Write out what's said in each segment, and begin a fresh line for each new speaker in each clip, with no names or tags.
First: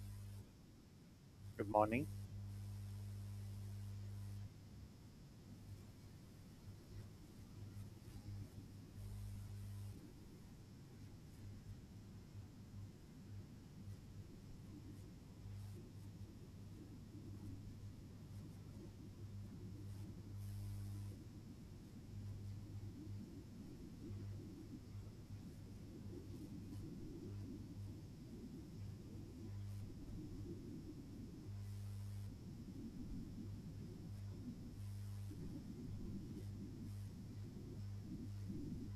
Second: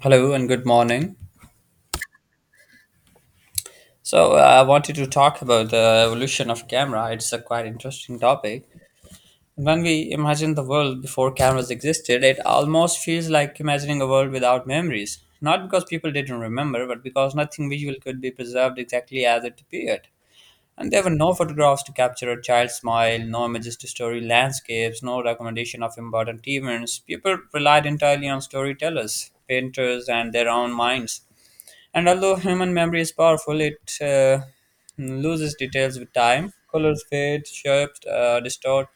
Hello and good morning.
Good morning.
So I wanted to talk about the evolution of camera. It's a quite interesting topic. When we imagine the world before cameras existed, it almost feels like imagining a world without memories. Not because people didn't remember, but because nothing visual could be preserved exactly as it appeared. And there were no photographs to capture a child's smile, no images to story landscapes, no documentation of important events. People relied entirely on storytellers, painters, and their own minds. And although human memory is powerful, it loses details with time. Colors fade, shapes distort,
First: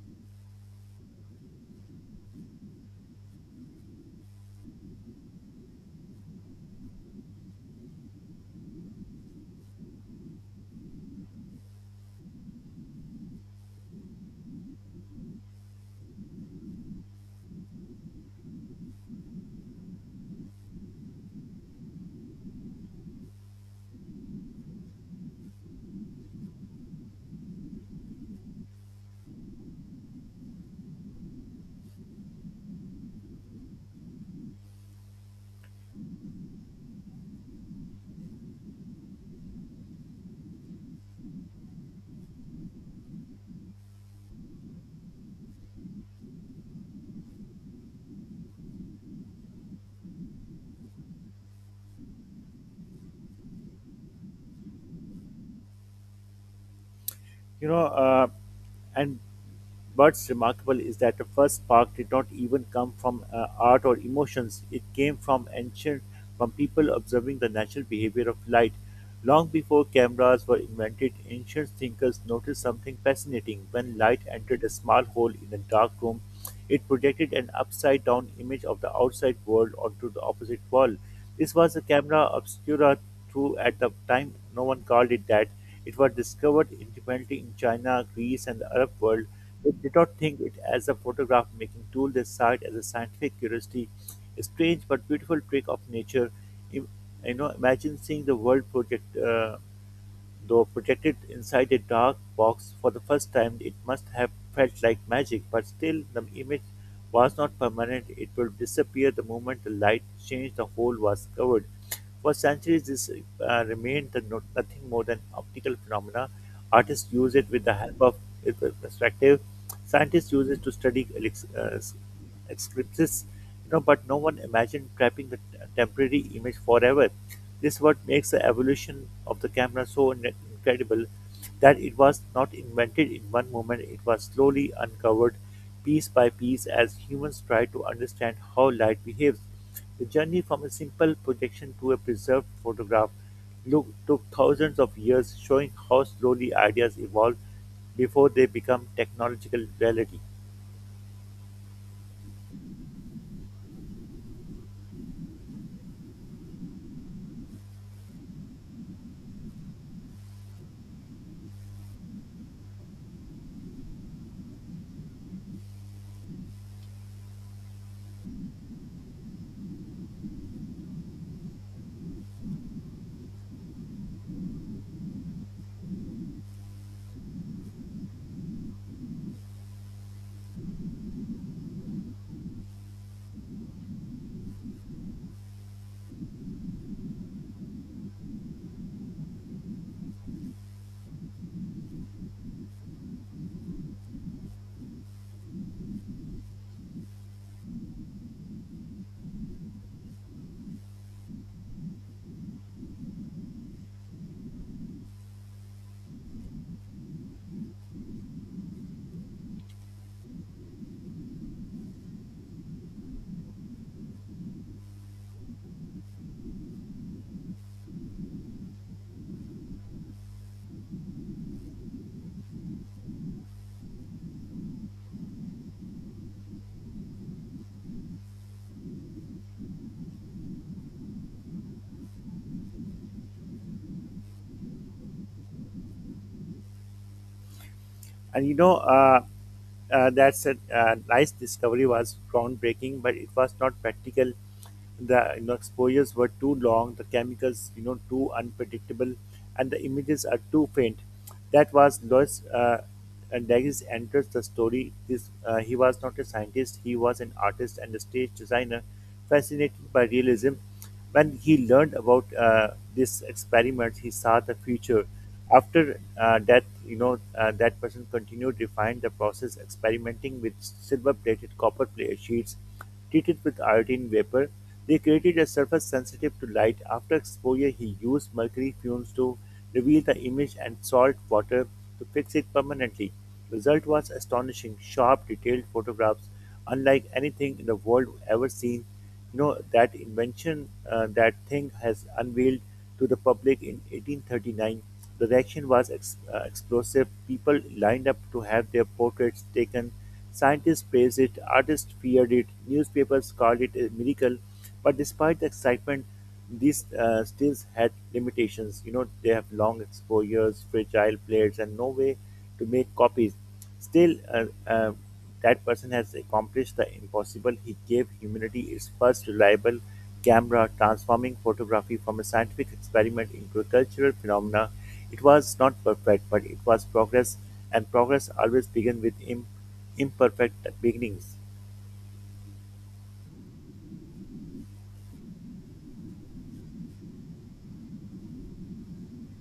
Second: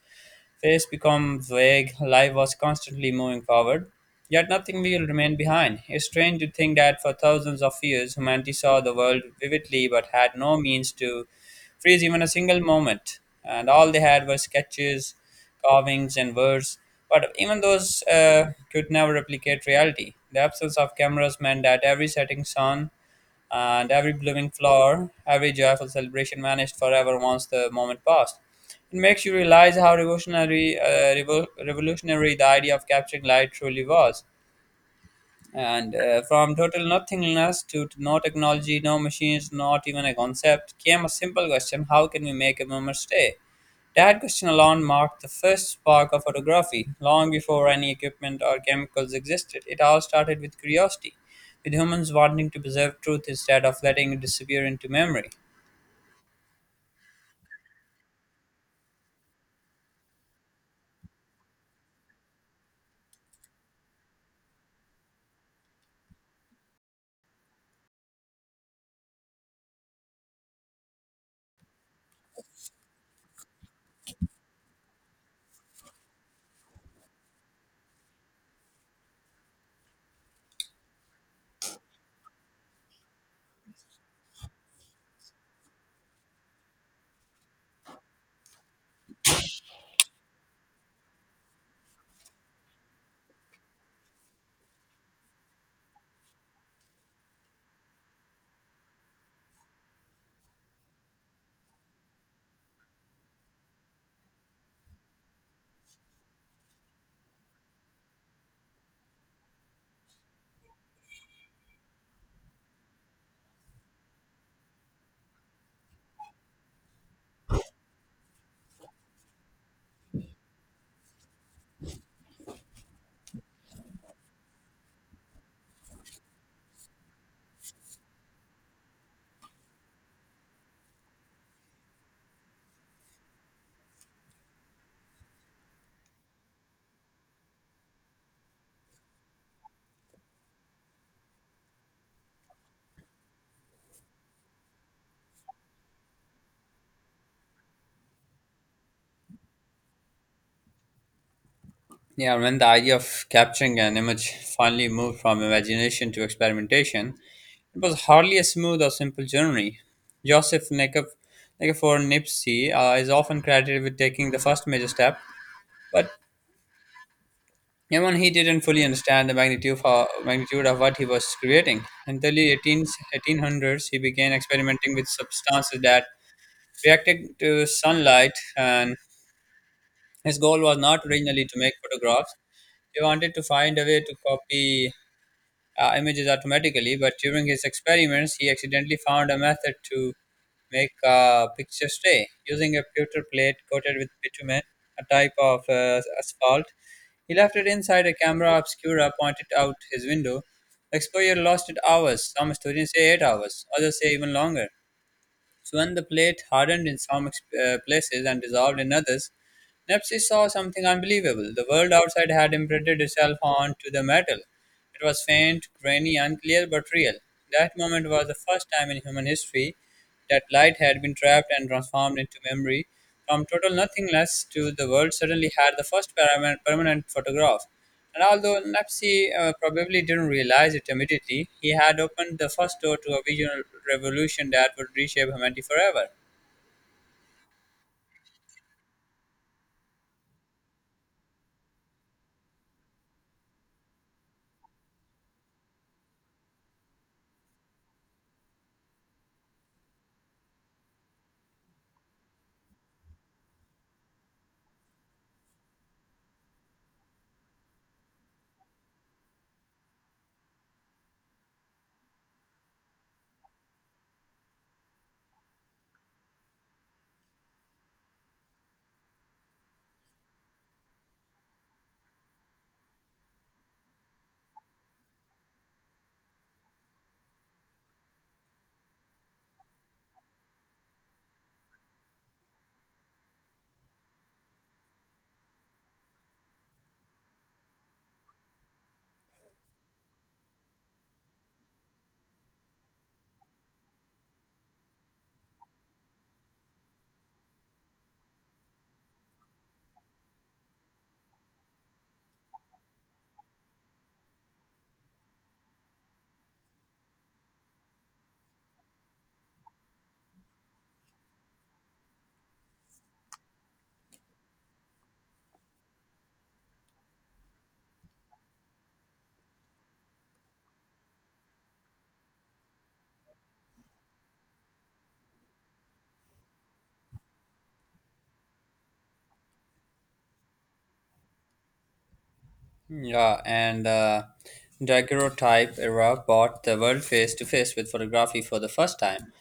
face become vague. Life was constantly moving forward, yet nothing will remain behind. It's strange to think that for thousands of years, humanity saw the world vividly but had no means to freeze even a single moment. And all they had were sketches, carvings, and words. But even those could never replicate reality. The absence of cameras meant that every setting sun and every blooming flower, every joyful celebration vanished forever once the moment passed. It makes you realize how revolutionary the idea of capturing light truly was. And From total nothingness to no technology, no machines, not even a concept, came a simple question: how can we make a moment stay? That question alone marked the first spark of photography. Long before any equipment or chemicals existed, it all started with curiosity, with humans wanting to preserve truth instead of letting it disappear into memory.
You know, and What's remarkable is that the first spark did not even come from art or emotions. It came from people observing the natural behavior of light. Long before cameras were invented, ancient thinkers noticed something fascinating. When light entered a small hole in a dark room, it projected an upside down image of the outside world onto the opposite wall. This was the camera obscura, through at the time no one called it that. It was discovered independently in China, Greece, and the Arab world. They did not think it as a photograph making tool; they saw it as a scientific curiosity, a strange but beautiful trick of nature. Im- Imagine seeing the world projected inside a dark box for the first time. It must have felt like magic, but still the image was not permanent. It will disappear the moment the light changed. The hole was covered. For centuries, this remained the no- nothing more than optical phenomena. Artists use it with the help of perspective. Scientists use it to study eclipses, but no one imagined trapping the temporary image forever. This what makes the evolution of the camera so incredible, that it was not invented in one moment. It was slowly uncovered piece by piece as humans try to understand how light behaves. The journey from a simple projection to a preserved photograph, look, took thousands of years, showing how slowly ideas evolve before they become technological reality.
Yeah, when the idea of capturing an image finally moved from imagination to experimentation, it was hardly a smooth or simple journey. Joseph Nekef, Nikifor Nipsey is often credited with taking the first major step, but even he didn't fully understand the magnitude of what he was creating. Until the 1800s, he began experimenting with substances that reacted to sunlight, and his goal was not originally to make photographs. He wanted to find a way to copy images automatically, but during his experiments, he accidentally found a method to make a picture stay. Using a pewter plate coated with bitumen, a type of asphalt, he left it inside a camera obscura pointed out his window. The exposure lasted hours. Some students say 8 hours, others say even longer. So when the plate hardened in some places and dissolved in others, Nepsi saw something unbelievable. The world outside had imprinted itself onto the metal. It was faint, grainy, unclear, but real. That moment was the first time in human history that light had been trapped and transformed into memory. From total nothingness to the world suddenly had the first permanent photograph. And although Nepsi probably didn't realize it immediately, he had opened the first door to a visionary revolution that would reshape humanity forever.
And that's a nice discovery was groundbreaking, but it was not practical. The exposures were too long, the chemicals too unpredictable, and the images are too faint. That was Lois Dagis enters the story. This he was not a scientist; he was an artist and a stage designer, fascinated by realism. When he learned about this experiment, he saw the future. After death, that person continued to refined the process, experimenting with silver-plated copper plate sheets treated with iodine vapor. They created a surface sensitive to light. After exposure, he used mercury fumes to reveal the image and salt water to fix it permanently. Result was astonishing, sharp, detailed photographs, unlike anything in the world ever seen. That thing has unveiled to the public in 1839. The reaction was explosive. People lined up to have their portraits taken. Scientists praised it, artists feared it, newspapers called it a miracle. But despite the excitement, these stills had limitations. They have long exposures, fragile plates, and no way to make copies. Still, that person has accomplished the impossible. He gave humanity its first reliable camera, transforming photography from a scientific experiment into a cultural phenomena. It was not perfect, but it was progress, and progress always begins with imperfect beginnings.
Yeah, and daguerreotype era brought the world face to face with photography for the first time.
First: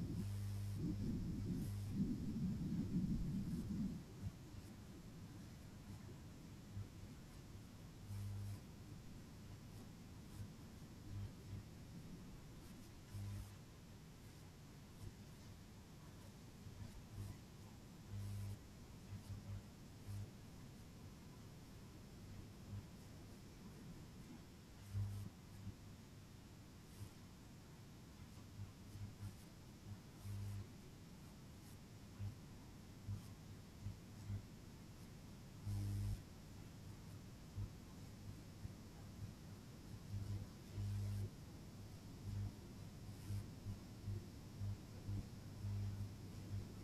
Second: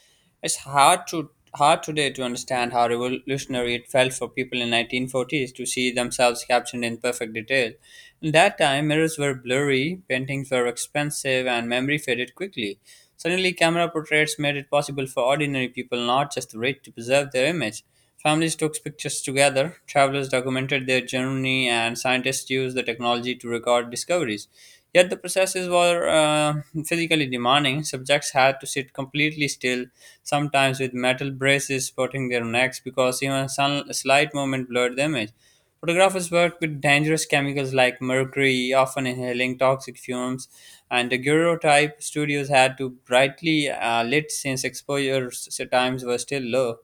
It's hard today to understand how revolutionary it felt for people in 1940s to see themselves captured in perfect detail. In that time, mirrors were blurry, paintings were expensive, and memory faded quickly. Suddenly, camera portraits made it possible for ordinary people, not just the rich, to preserve their image. Families took pictures together, travelers documented their journey, and scientists used the technology to record discoveries. Yet the processes were physically demanding. Subjects had to sit completely still, sometimes with metal braces supporting their necks because even a slight movement blurred the image. Photographers worked with dangerous chemicals like mercury, often inhaling toxic fumes, and daguerreotype studios had to brightly lit since exposure times were still low.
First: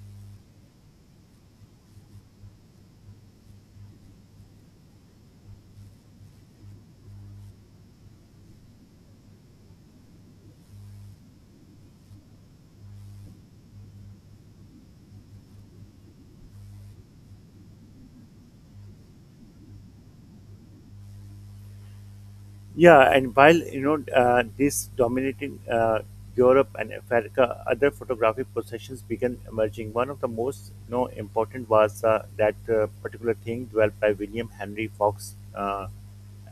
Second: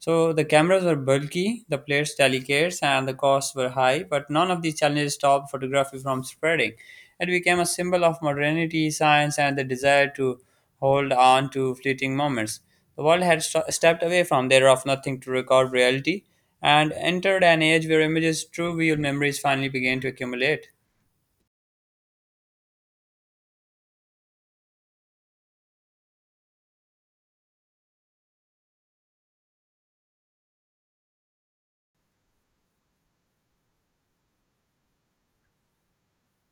So the cameras were bulky, the plates delicate, and the costs were high, but none of these challenges stopped photography from spreading. It became a symbol of modernity, science, and the desire to hold on to fleeting moments. The world had stepped away from there of nothing to record reality and entered an age where images, true real memories finally began to accumulate.
Yeah, and while this dominating Europe and Africa, other photographic possessions began emerging. One of the most important was that particular thing developed by William Henry Fox,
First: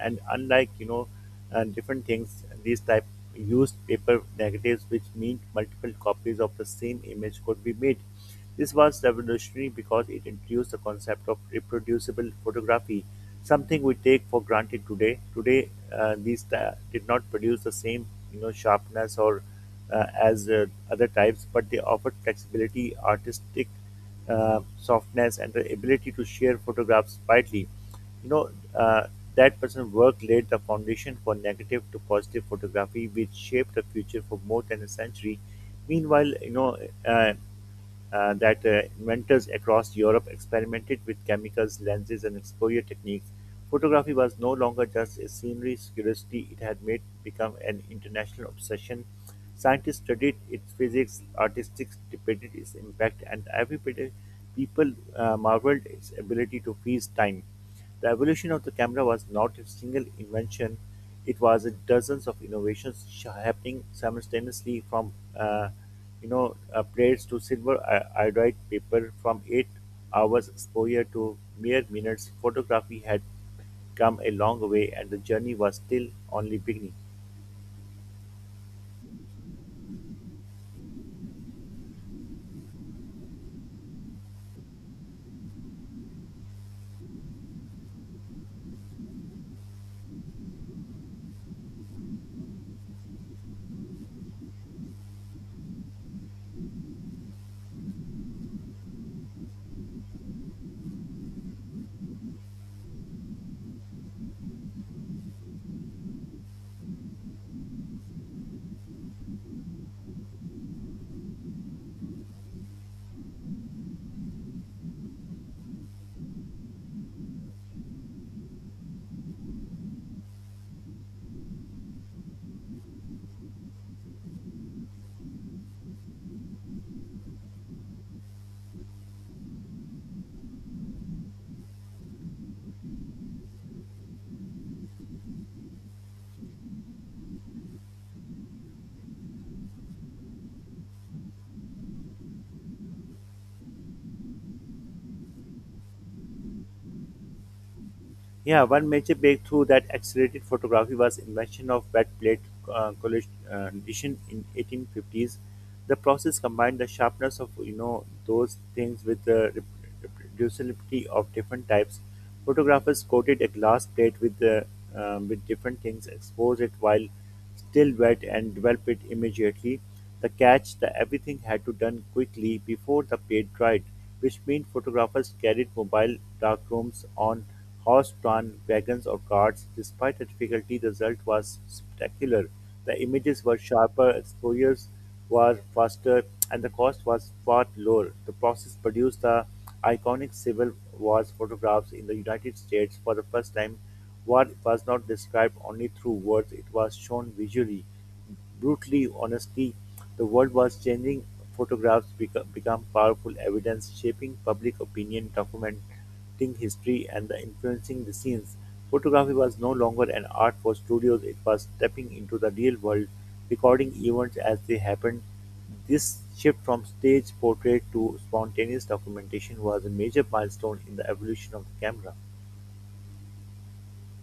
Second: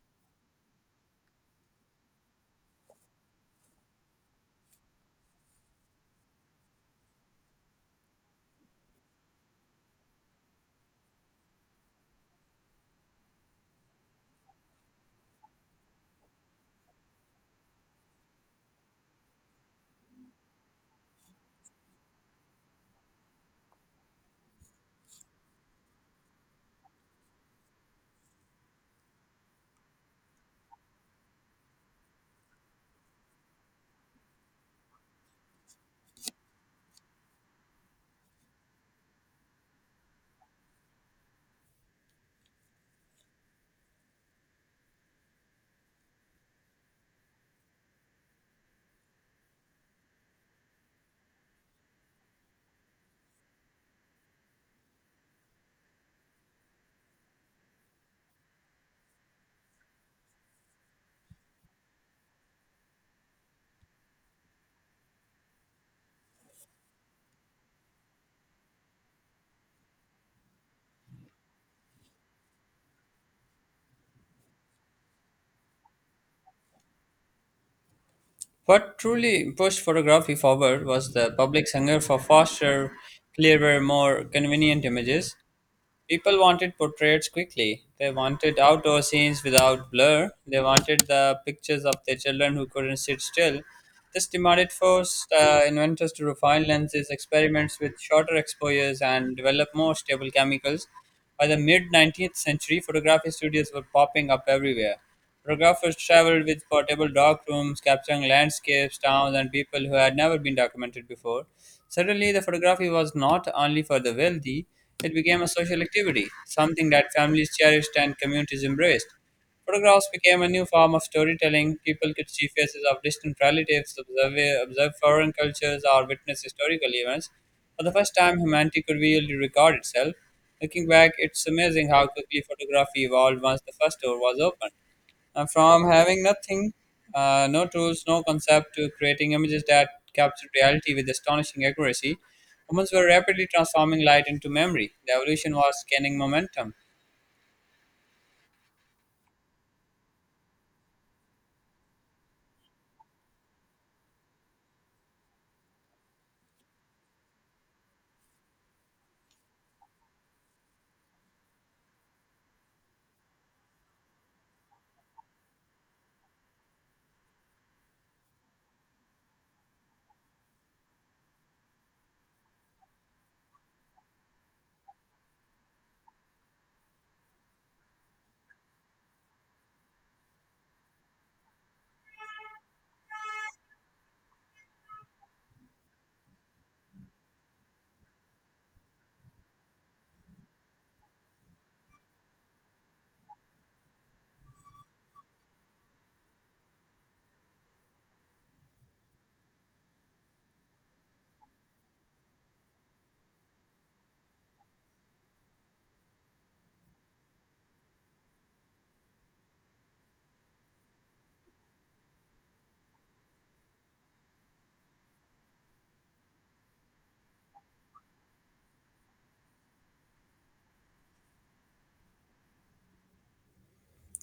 and unlike, and different things. These type used paper negatives, which mean multiple copies of the same image could be made. This was revolutionary because it introduced the concept of reproducible photography, something we take for granted today. Today, these did not produce the same, sharpness or as other types, but they offered flexibility, artistic softness, and the ability to share photographs widely. you know uh, that person's work laid the foundation for negative to positive photography, which shaped the future for more than a century. Meanwhile, uh, that inventors across Europe experimented with chemicals, lenses, and exposure techniques. Photography was no longer just a scenery curiosity; it had made become an international obsession. Scientists studied its physics, artists debated its impact, and every people marveled its ability to freeze time. The evolution of the camera was not a single invention; it was dozens of innovations happening simultaneously, from plates to silver iodide paper, from 8 hours exposure to mere minutes. Photography had come a long way, and the journey was still only beginning.
What truly pushed photography forward was the public's hunger for faster, clearer, more convenient images. People wanted portraits quickly. They wanted outdoor scenes without blur. They wanted the pictures of their children who couldn't sit still. This demanded forced inventors to refine lenses, experiments with shorter exposures, and develop more stable chemicals. By the mid 19th century, photography studios were popping up everywhere. Photographers traveled with portable dark rooms, capturing landscapes, towns, and people who had never been documented before. Suddenly, the photography was not only for the wealthy, it became a social activity, something that families cherished and communities embraced. Photographs became a new form of storytelling. People could see faces of distant relatives, observe foreign cultures, or witness historical events. For the first time, humanity could really record itself. Looking back, it's amazing how quickly photography evolved once the first door was opened. And from having nothing, no tools, no concept, to creating images that captured reality with astonishing accuracy, humans were rapidly transforming light into memory. The evolution was gaining momentum.
Yeah, one major breakthrough that accelerated photography was invention of wet plate collision in 1850s. The process combined the sharpness of those things with the reproducibility of different types. Photographers coated a glass plate with different things, exposed it while still wet and develop it immediately. The catch that everything had to done quickly before the paint dried, which meant photographers carried mobile darkrooms on horse-drawn wagons or carts. Despite the difficulty, the result was spectacular. The images were sharper, exposures were faster, and the cost was far lower. The process produced the iconic Civil War photographs in the United States. For the first time, war was not described only through words; it was shown visually. Brutally, honestly, the world was changing. Photographs become powerful evidence, shaping public opinion, documenting history, and the influencing the scenes. Photography was no longer an art for studios; it was stepping into the real world, recording events as they happened. This shift from stage portrait to spontaneous documentation was a major milestone in the evolution of the camera.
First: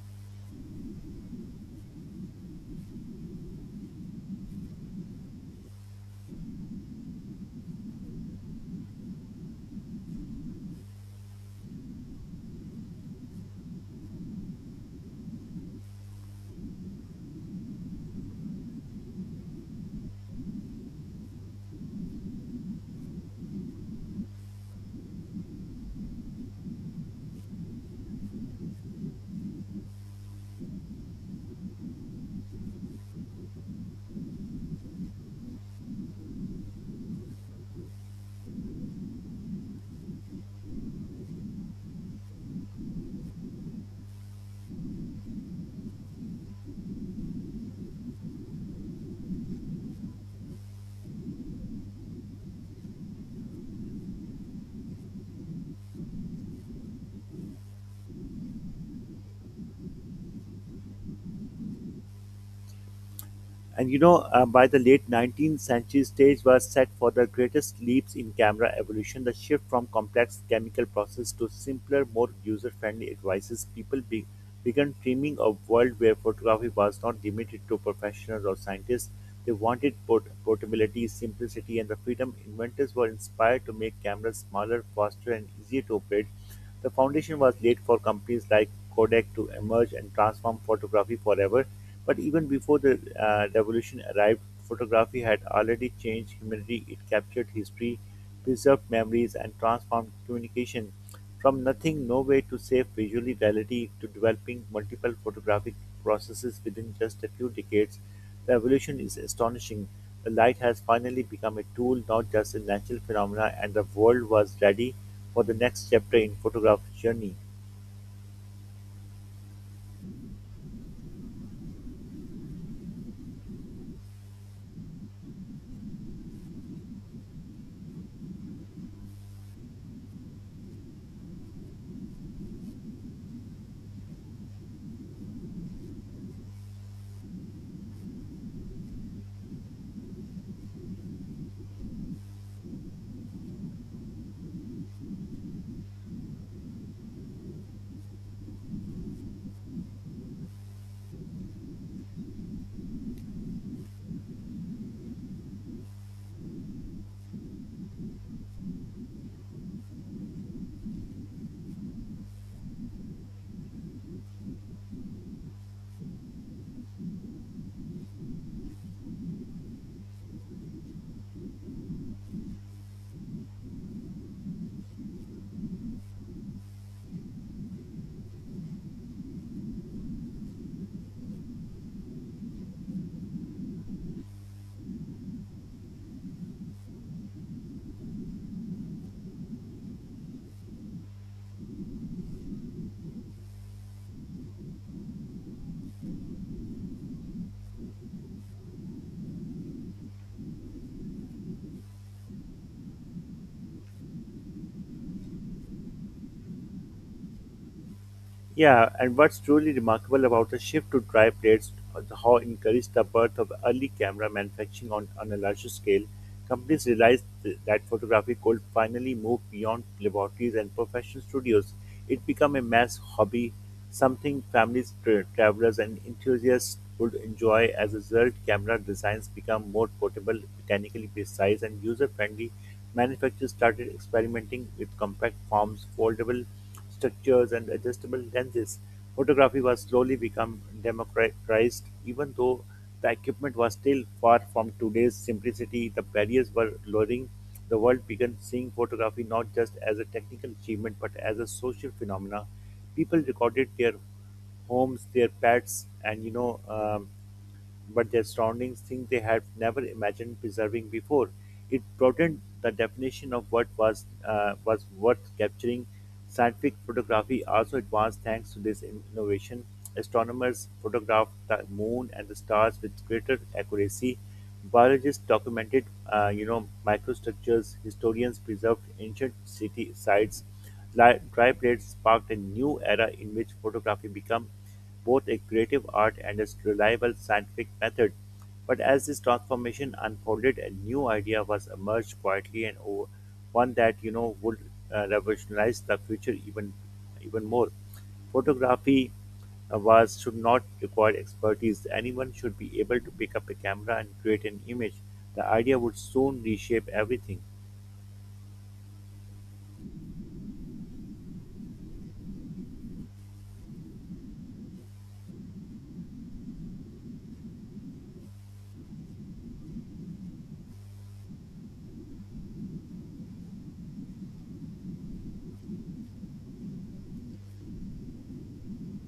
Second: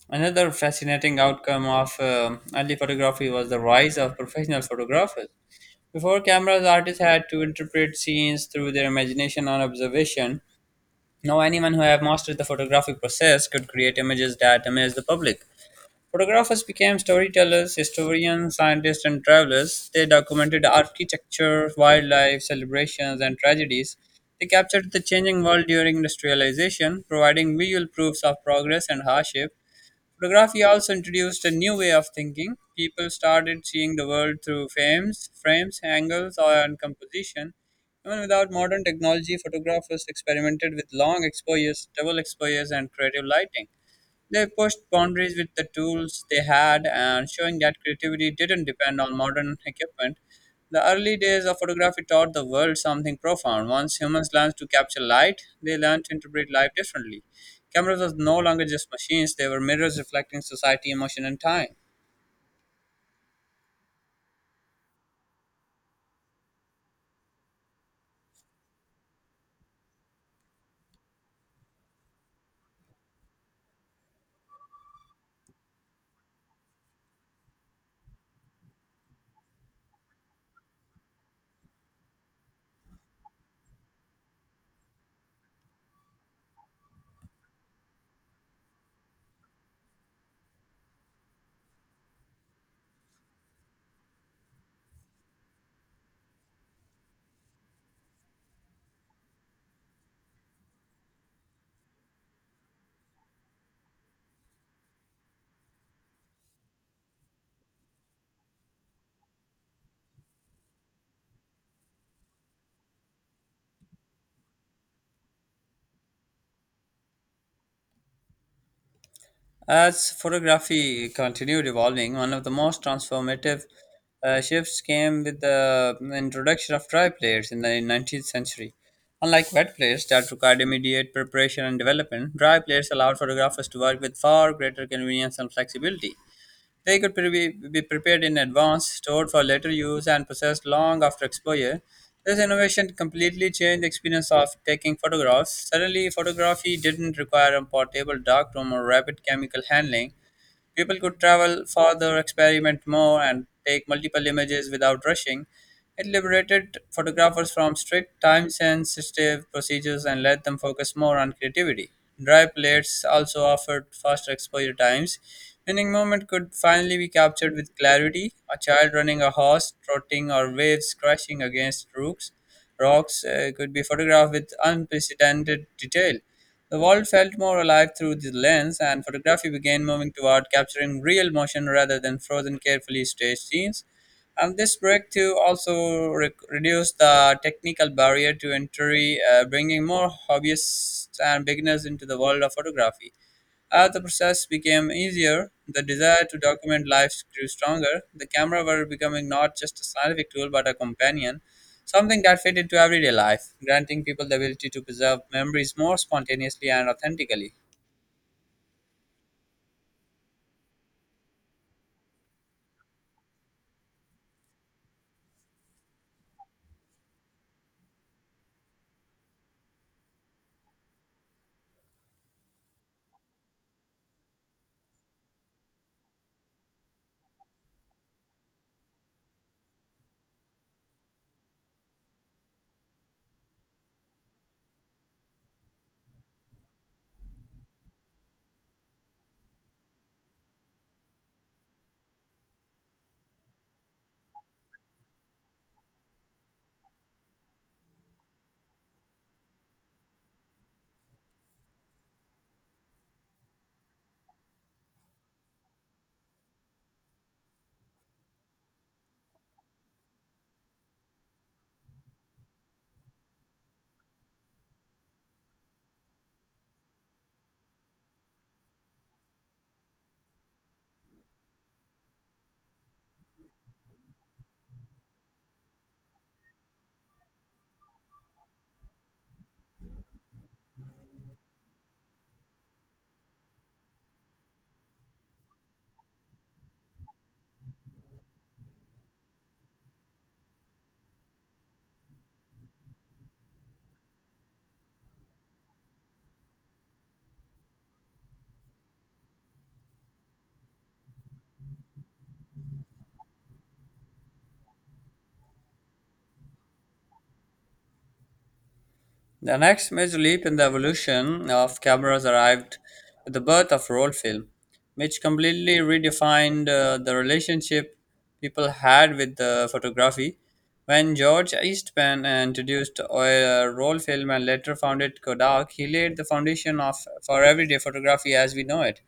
Another fascinating outcome of early photography was the rise of professional photographers. Before cameras, artists had to interpret scenes through their imagination and observation. Now, anyone who had mastered the photographic process could create images that amaze the public. Photographers became storytellers, historians, scientists, and travelers. They documented architecture, wildlife, celebrations, and tragedies. They captured the changing world during industrialization, providing visual proofs of progress and hardship. Photography also introduced a new way of thinking. People started seeing the world through frames, angles, and composition. Even without modern technology, photographers experimented with long exposures, double exposures, and creative lighting. They pushed boundaries with the tools they had and showing that creativity didn't depend on modern equipment. The early days of photography taught the world something profound. Once humans learned to capture light, they learned to interpret life differently. Cameras were no longer just machines, they were mirrors reflecting society, emotion, and time.
And by the late 19th century, stage was set for the greatest leaps in camera evolution. The shift from complex chemical process to simpler, more user-friendly devices. People began dreaming of a world where photography was not limited to professionals or scientists. They wanted portability, simplicity, and the freedom. Inventors were inspired to make cameras smaller, faster, and easier to operate. The foundation was laid for companies like Kodak to emerge and transform photography forever. But even before the revolution arrived, photography had already changed humanity. It captured history, preserved memories, and transformed communication. From nothing, nowhere to safe visually reality, to developing multiple photographic processes within just a few decades, the evolution is astonishing. The light has finally become a tool, not just a natural phenomena, and the world was ready for the next chapter in photograph journey.
As photography continued evolving, one of the most transformative shifts came with the introduction of dry plates in the 19th century. Unlike wet plates that required immediate preparation and development, dry plates allowed photographers to work with far greater convenience and flexibility. They could be prepared in advance, stored for later use, and processed long after exposure. This innovation completely changed the experience of taking photographs. Suddenly, photography didn't require a portable darkroom or rapid chemical handling. People could travel farther, experiment more, and take multiple images without rushing. It liberated photographers from strict time sensitive procedures and let them focus more on creativity. Dry plates also offered faster exposure times, meaning movement could finally be captured with clarity. A child running a horse, trotting, or waves crashing against rocks could be photographed with unprecedented detail. The world felt more alive through the lens, and photography began moving toward capturing real motion rather than frozen, carefully staged scenes. And this breakthrough also reduced the technical barrier to entry, bringing more hobbyists and beginners into the world of photography. As the process became easier, the desire to document life grew stronger. The camera were becoming not just a scientific tool but a companion, something that fit into everyday life, granting people the ability to preserve memories more spontaneously and authentically.
Yeah, and what's truly remarkable about the shift to dry plates is how encouraged the birth of early camera manufacturing, on a larger scale. Companies realized that photography could finally move beyond laboratories and professional studios. It became a mass hobby, something families, travelers, and enthusiasts could enjoy. As a result, camera designs become more portable, mechanically precise, and user-friendly. Manufacturers started experimenting with compact forms, foldable structures and adjustable lenses. Photography was slowly become democratized. Even though the equipment was still far from today's simplicity, the barriers were lowering. The world began seeing photography not just as a technical achievement but as a social phenomena. People recorded their homes, their pets, and but their surroundings, things they had never imagined preserving before. It broadened the definition of what was worth capturing. Scientific photography also advanced thanks to this innovation. Astronomers photographed the moon and the stars with greater accuracy. Biologists documented, microstructures. Historians preserved ancient city sites. Dry plates sparked a new era in which photography became both a creative art and a reliable scientific method. But as this transformation unfolded, a new idea was emerged quietly, and one that would revolutionize the future, even more. Photography was should not require expertise. Anyone should be able to pick up a camera and create an image. The idea would soon reshape everything.
The next major leap in the evolution of cameras arrived with the birth of roll film, which completely redefined the relationship people had with the photography. When George Eastman introduced oil, roll film and later founded Kodak, he laid the foundation of for everyday photography as we know it.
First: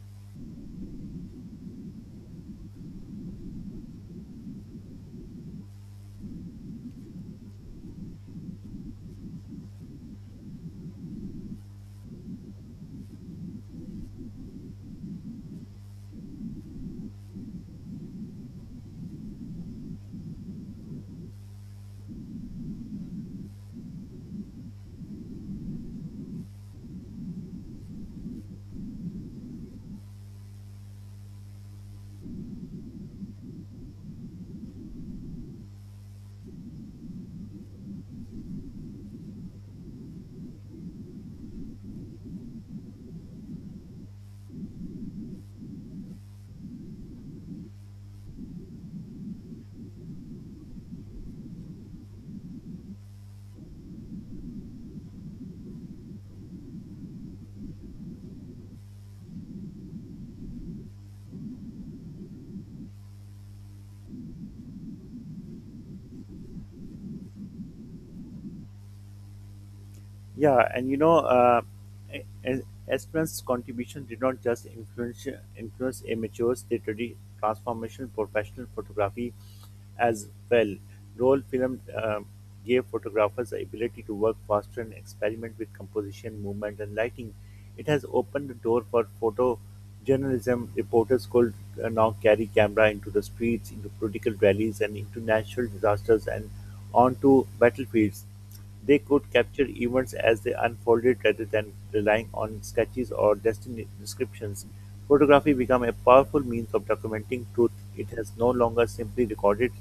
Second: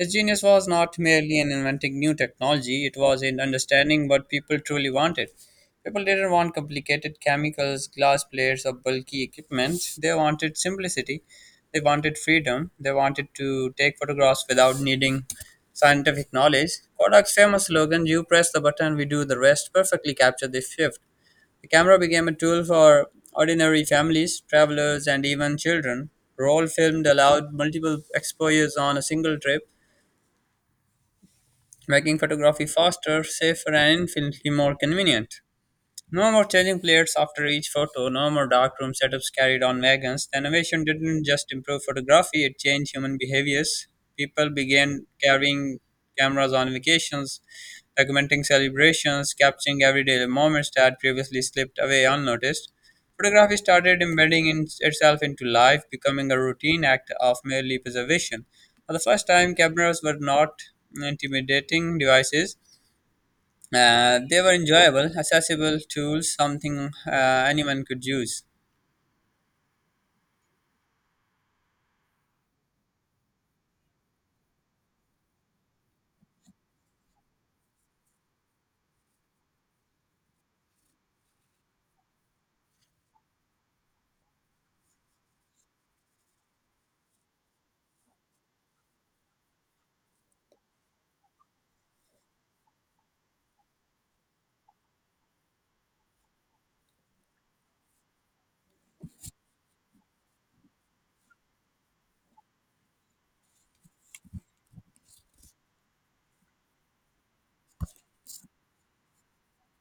His genius was not merely in inventing new technology, it was in understanding what people truly wanted. People didn't want complicated chemicals, glass plates, or bulky equipment. They wanted simplicity, they wanted freedom, they wanted to take photographs without needing scientific knowledge. Kodak's famous slogan, "You press the button, we do the rest," perfectly captured this shift. The camera became a tool for ordinary families, travelers, and even children. Roll filmed allowed multiple exposures on a single trip making photography faster, safer, and infinitely more convenient. No more changing plates after each photo, no more darkroom setups carried on wagons. The innovation didn't just improve photography, it changed human behaviors. People began carrying cameras on vacations, documenting celebrations, capturing everyday moments that had previously slipped away unnoticed. Photography started embedding in itself into life, becoming a routine act of merely preservation. For the first time, cameras were not intimidating devices. They were enjoyable, accessible tools, something anyone could use.
Yeah, and E- E- Esperance's contribution did not just influence amateurs; they transformation professional photography as well. Roll film gave photographers the ability to work faster and experiment with composition, movement, and lighting. It has opened the door for photojournalism. Reporters could now carry camera into the streets, into political rallies, and into natural disasters, and onto battlefields. They could capture events as they unfolded rather than relying on sketches or descriptions. Photography became a powerful means of documenting truth. It has no longer simply recorded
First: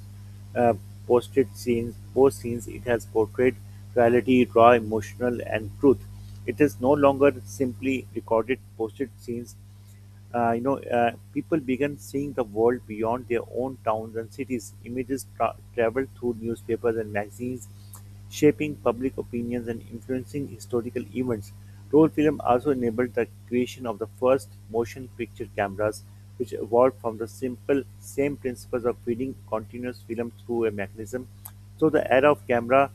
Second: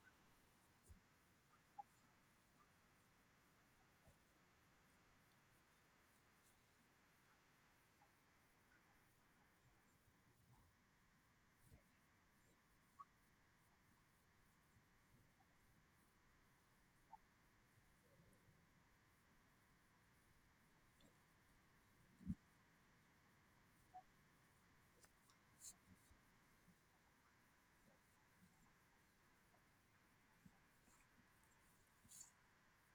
uh, posted scenes, post scenes. It has portrayed reality, raw, emotional, and truth. It is no longer simply recorded posted scenes. People began seeing the world beyond their own towns and cities. Images traveled through newspapers and magazines, shaping public opinions and influencing historical events. Roll film also enabled the creation of the first motion picture cameras, which evolved from the simple same principles of feeding continuous film through a mechanism. So the era of camera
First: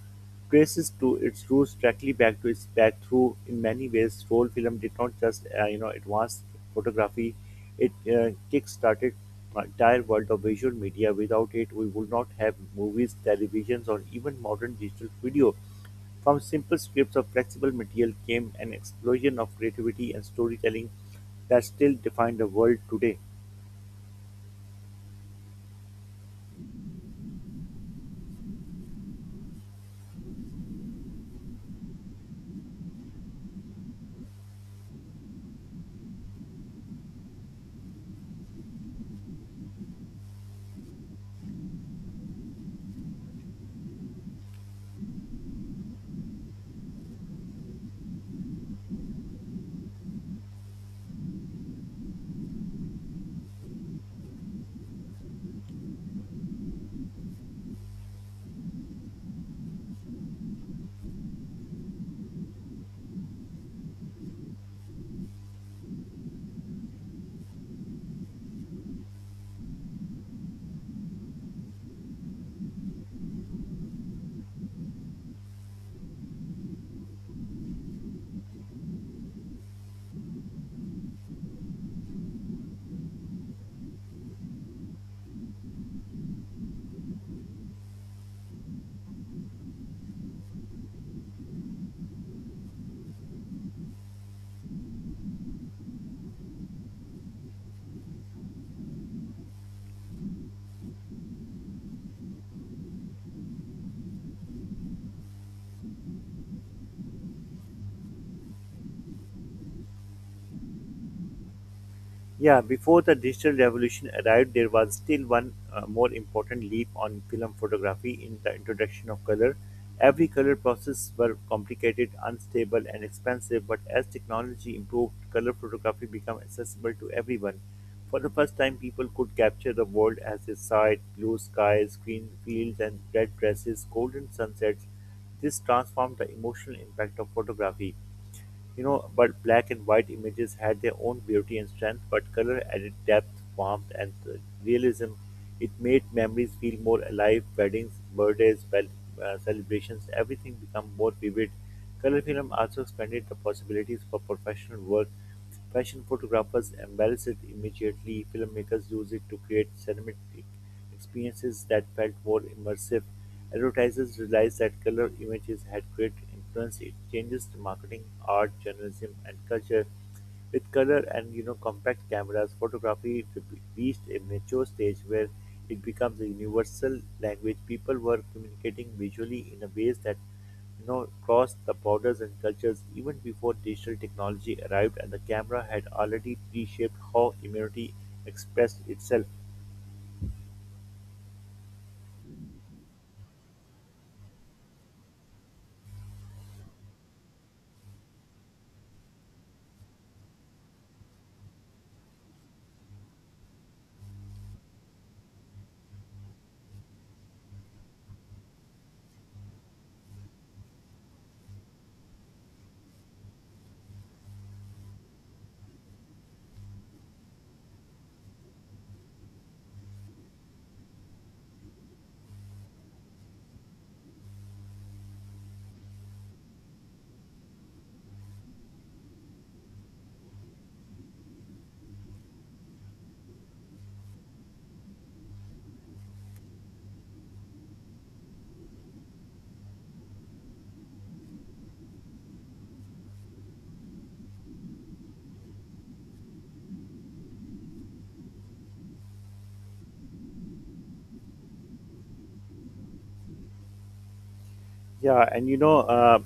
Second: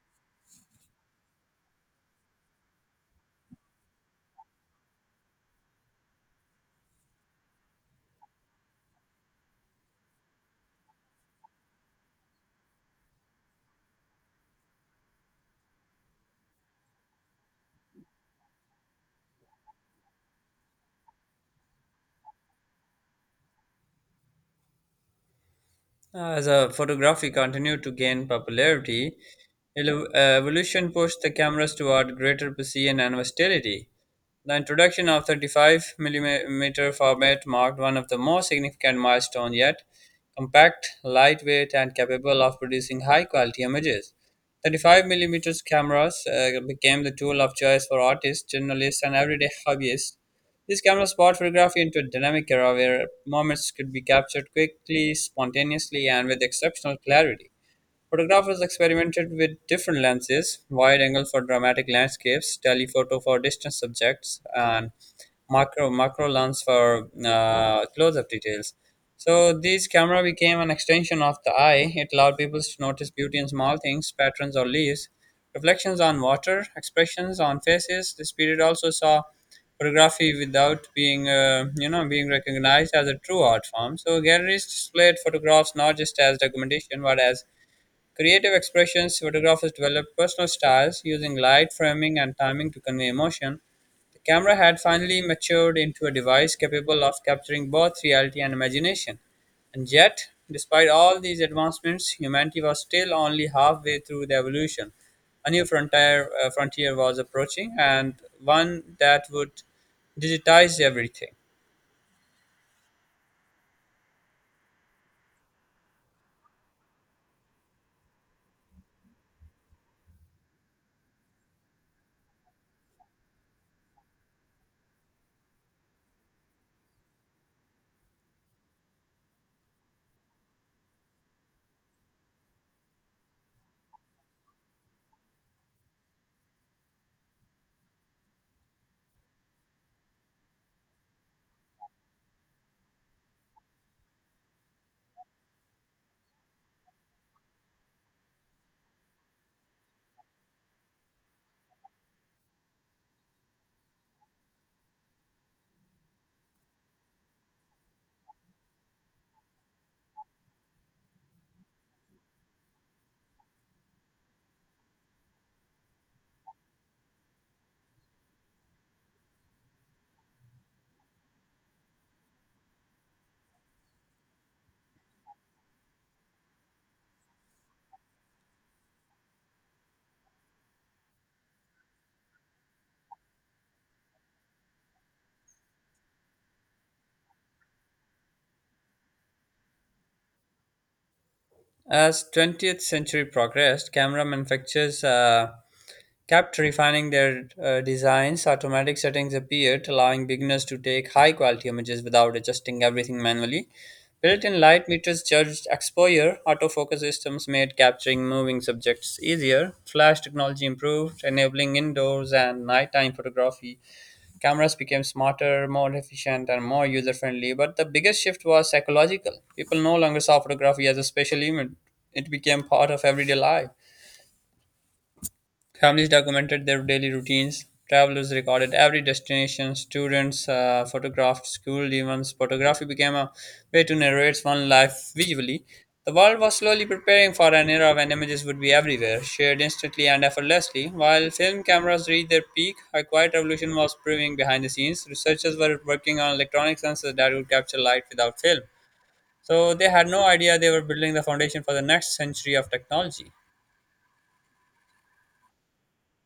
traces to its roots directly back to its back through in many ways roll film did not just advance photography. It kick-started the entire world of visual media. Without it we would not have movies, televisions, or even modern digital video. From simple scripts of flexible material came an explosion of creativity and storytelling that still define the world today.
As photography continued to gain popularity, evolution pushed the cameras toward greater precision and versatility. The introduction of 35 mm millimeter format marked one of the most significant milestones yet. Compact, lightweight, and capable of producing high quality images. 35 mm cameras became the tool of choice for artists, journalists, and everyday hobbyists. These cameras brought photography into a dynamic era where moments could be captured quickly, spontaneously, and with exceptional clarity. Photographers experimented with different lenses, wide angle for dramatic landscapes, telephoto for distant subjects, and macro lens for close up details. So, this camera became an extension of the eye. It allowed people to notice beauty in small things, patterns or leaves, reflections on water, expressions on faces. This period also saw photography without being, you know, being recognized as a true art form. So, galleries displayed photographs not just as documentation, but as creative expressions. Photographers developed personal styles using light, framing, and timing to convey emotion. The camera had finally matured into a device capable of capturing both reality and imagination. And yet, despite all these advancements, humanity was still only halfway through the evolution. A new frontier was approaching, and one that would digitize everything.
Yeah, before the digital revolution arrived, there was still one more important leap on film photography in the introduction of color. Every color process were complicated, unstable, and expensive, but as technology improved, color photography became accessible to everyone. For the first time, people could capture the world as they saw it, blue skies, green fields, and red dresses, golden sunsets. This transformed the emotional impact of photography. You know, but black and white images had their own beauty and strength, but color added depth, warmth, and realism. It made memories feel more alive. Weddings, birthdays, well, celebrations, everything become more vivid. Color film also expanded the possibilities for professional work. Fashion photographers embrace it immediately. Filmmakers use it to create cinematic experiences that felt more immersive. Advertisers realized that color images had great influence. It changes to marketing, art, journalism, and culture. With color and compact cameras, photography reached a mature stage where it becomes a universal language. People were communicating visually in a ways that crossed the borders and cultures even before digital technology arrived, and the camera had already reshaped how humanity expressed itself.
As 20th century progressed, camera manufacturers kept refining their designs. Automatic settings appeared, allowing beginners to take high quality images without adjusting everything manually. Built in light meters judged exposure, autofocus systems made capturing moving subjects easier, flash technology improved, enabling indoors and nighttime photography. Cameras became smarter, more efficient, and more user friendly. But the biggest shift was psychological. People no longer saw photography as a special event, it became part of everyday life. Families documented their daily routines. Travelers recorded every destination. Students photographed school events. Photography became a way to narrate one's life visually. The world was slowly preparing for an era when images would be everywhere, shared instantly and effortlessly. While film cameras reached their peak, a quiet revolution was brewing behind the scenes. Researchers were working on electronic sensors that would capture light without film. So they had no idea they were building the foundation for the next century of technology.
Yeah, and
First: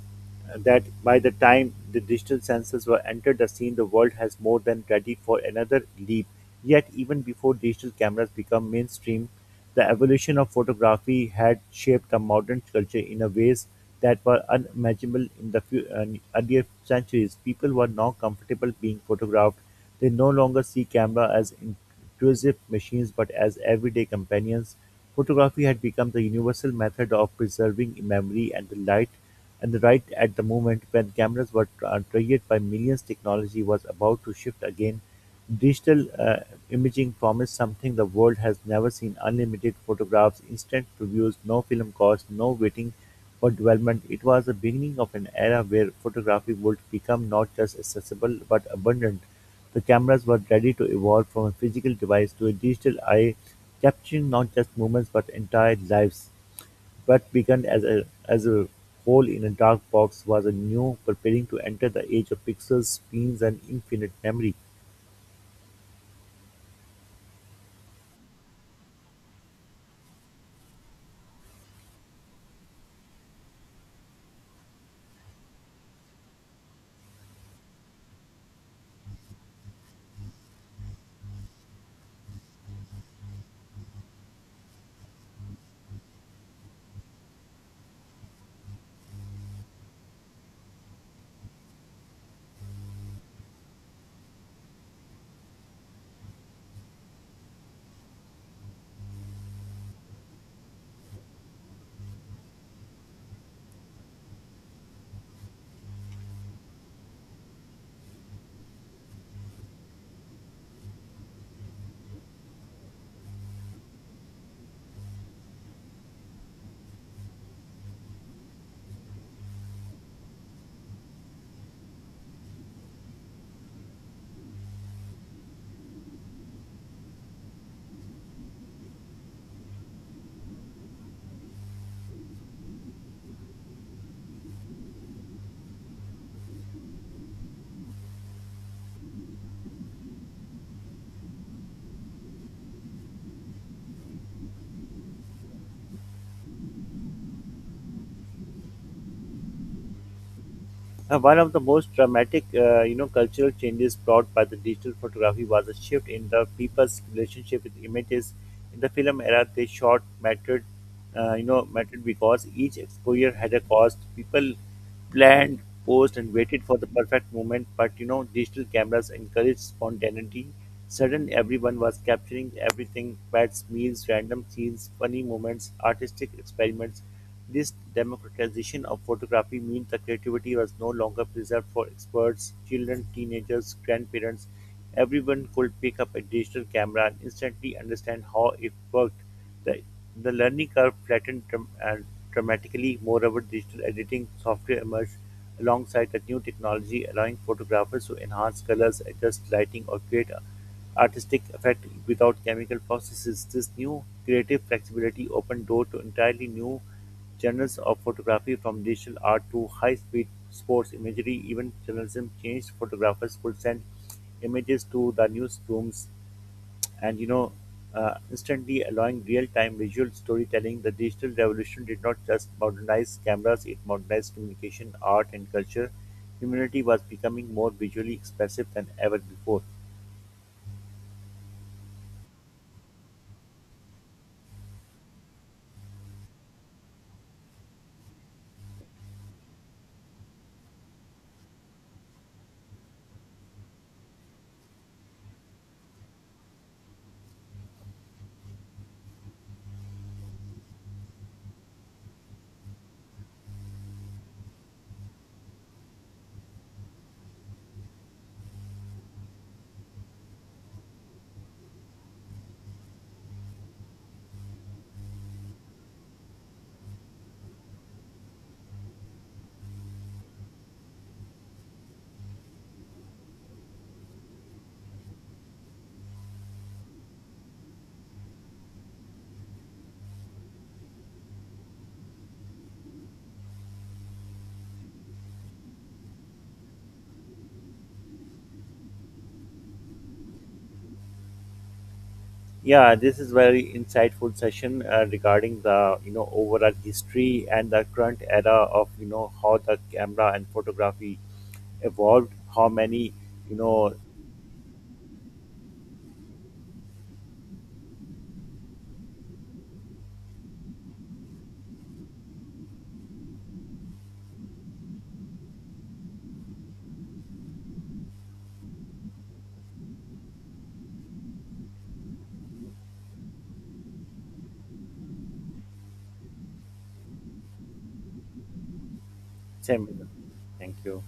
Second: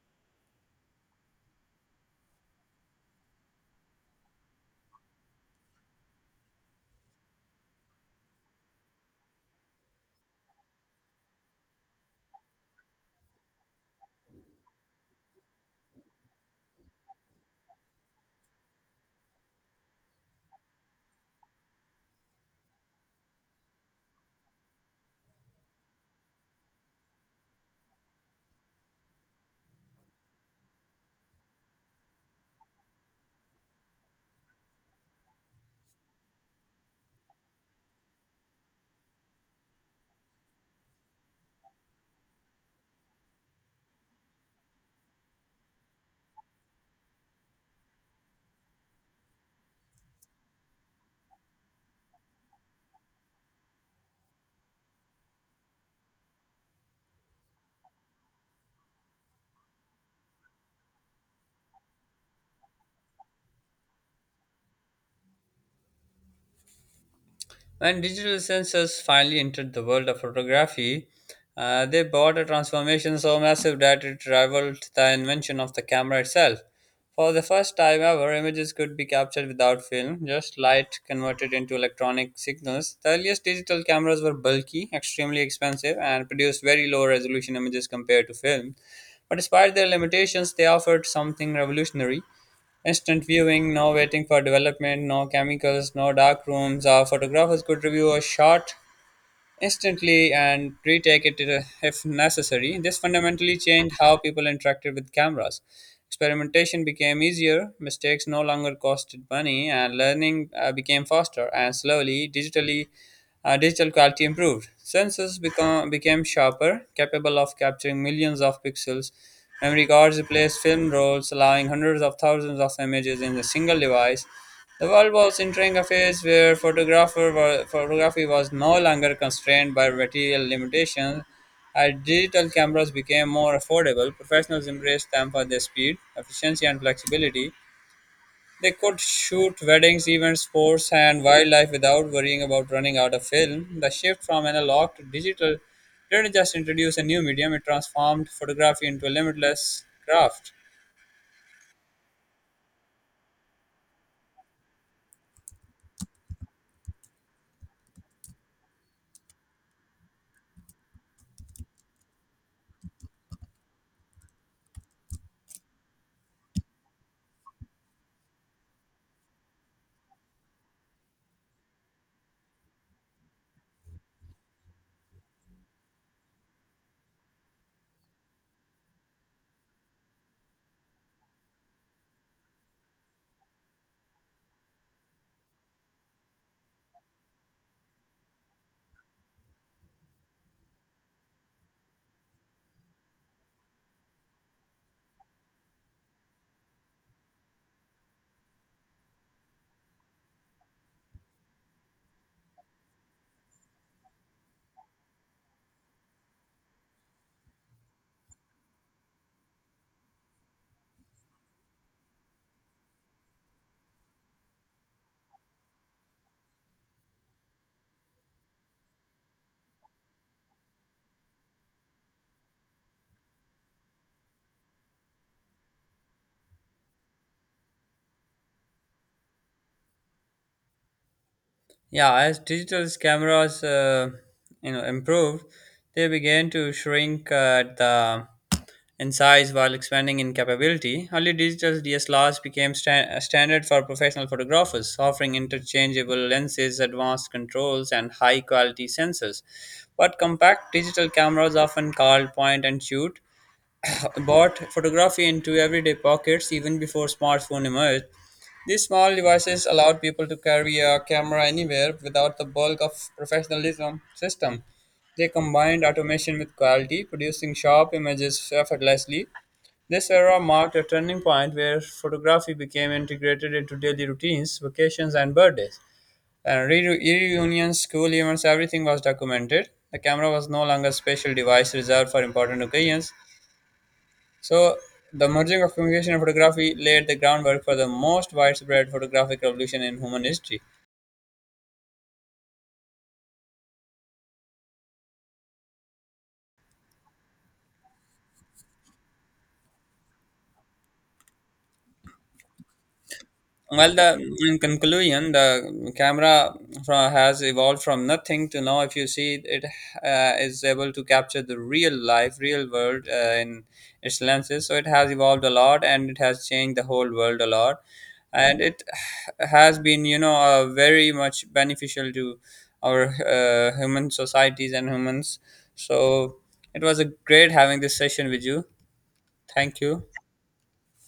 that by the time the digital sensors were entered the scene, the world has more than ready for another leap. Yet, even before digital cameras become mainstream, the evolution of photography had shaped the modern culture in a ways that were unimaginable in the few, earlier centuries. People were now comfortable being photographed. They no longer see camera as intrusive machines, but as everyday companions. Photography had become the universal method of preserving memory and the light, and right at the moment when cameras were traded by millions, technology was about to shift again. Digital imaging promised something the world has never seen: unlimited photographs, instant reviews, no film costs, no waiting for development. It was the beginning of an era where photography would become not just accessible but abundant. The cameras were ready to evolve from a physical device to a digital eye, capturing not just moments but entire lives. What began as a hole in a dark box was a new preparing to enter the age of pixels, spins, and infinite memory.
When digital sensors finally entered the world of photography, they brought a transformation so massive that it rivaled the invention of the camera itself. For the first time ever, images could be captured without film, just light converted into electronic signals. The earliest digital cameras were bulky, extremely expensive, and produced very low resolution images compared to film. But despite their limitations, they offered something revolutionary: instant viewing, no waiting for development, no chemicals, no dark rooms. Our photographers could review a shot instantly and retake it if necessary. This fundamentally changed how people interacted with cameras. Experimentation became easier, mistakes no longer costed money, and learning became faster. And digital quality improved. Sensors became sharper, capable of capturing millions of pixels. Memory cards replaced film rolls, allowing hundreds of thousands of images in a single device. The world was entering a phase where photography was no longer constrained by material limitations. As digital cameras became more affordable, professionals embraced them for their speed, efficiency, and flexibility. They could shoot weddings, events, sports, and wildlife without worrying about running out of film. The shift from analog to digital didn't just introduce a new medium, it transformed photography into a limitless craft.
One of the most dramatic, cultural changes brought by the digital photography was a shift in the people's relationship with images. In the film era, they shot mattered, mattered because each exposure had a cost. People planned, posed, and waited for the perfect moment. But you know, digital cameras encouraged spontaneity. Suddenly, everyone was capturing everything: pets, meals, random scenes, funny moments, artistic experiments. This democratization of photography meant the creativity was no longer preserved for experts, children, teenagers, grandparents. Everyone could pick up a digital camera and instantly understand how it worked. The, the learning curve flattened dram- and dramatically. Moreover, digital editing software emerged alongside the new technology, allowing photographers to enhance colors, adjust lighting, or create a artistic effect without chemical processes. This new creative flexibility opened door to entirely new genres of photography from digital art to high-speed sports imagery. Even journalism changed. Photographers could send images to the newsrooms and you know instantly, allowing real-time visual storytelling. The digital revolution did not just modernize cameras; it modernized communication, art, and culture. Humanity was becoming more visually expressive than ever before.
Yeah, as digital cameras, improved, they began to shrink at the in size while expanding in capability. Early digital DSLRs became a standard for professional photographers, offering interchangeable lenses, advanced controls, and high-quality sensors. But compact digital cameras, often called point and shoot, brought photography into everyday pockets even before smartphone emerged. These small devices allowed people to carry a camera anywhere without the bulk of professionalism system. They combined automation with quality, producing sharp images effortlessly. This era marked a turning point where photography became integrated into daily routines, vacations, and birthdays. And reunions, school events, everything was documented. The camera was no longer a special device reserved for important occasions. So, the merging of communication and photography laid the groundwork for the most widespread photographic revolution in human history.
Yeah, this is very insightful session regarding the overall history and the current era of how the camera and photography evolved. How many you know
Well, the in conclusion, the camera has evolved from nothing to now. If you see, it is able to capture the real life, real world in its lenses. So it has evolved a lot, and it has changed the whole world a lot. And it has been, very much beneficial to our human societies and humans. So it was a great having this session with you. Thank you.
same? Thank you.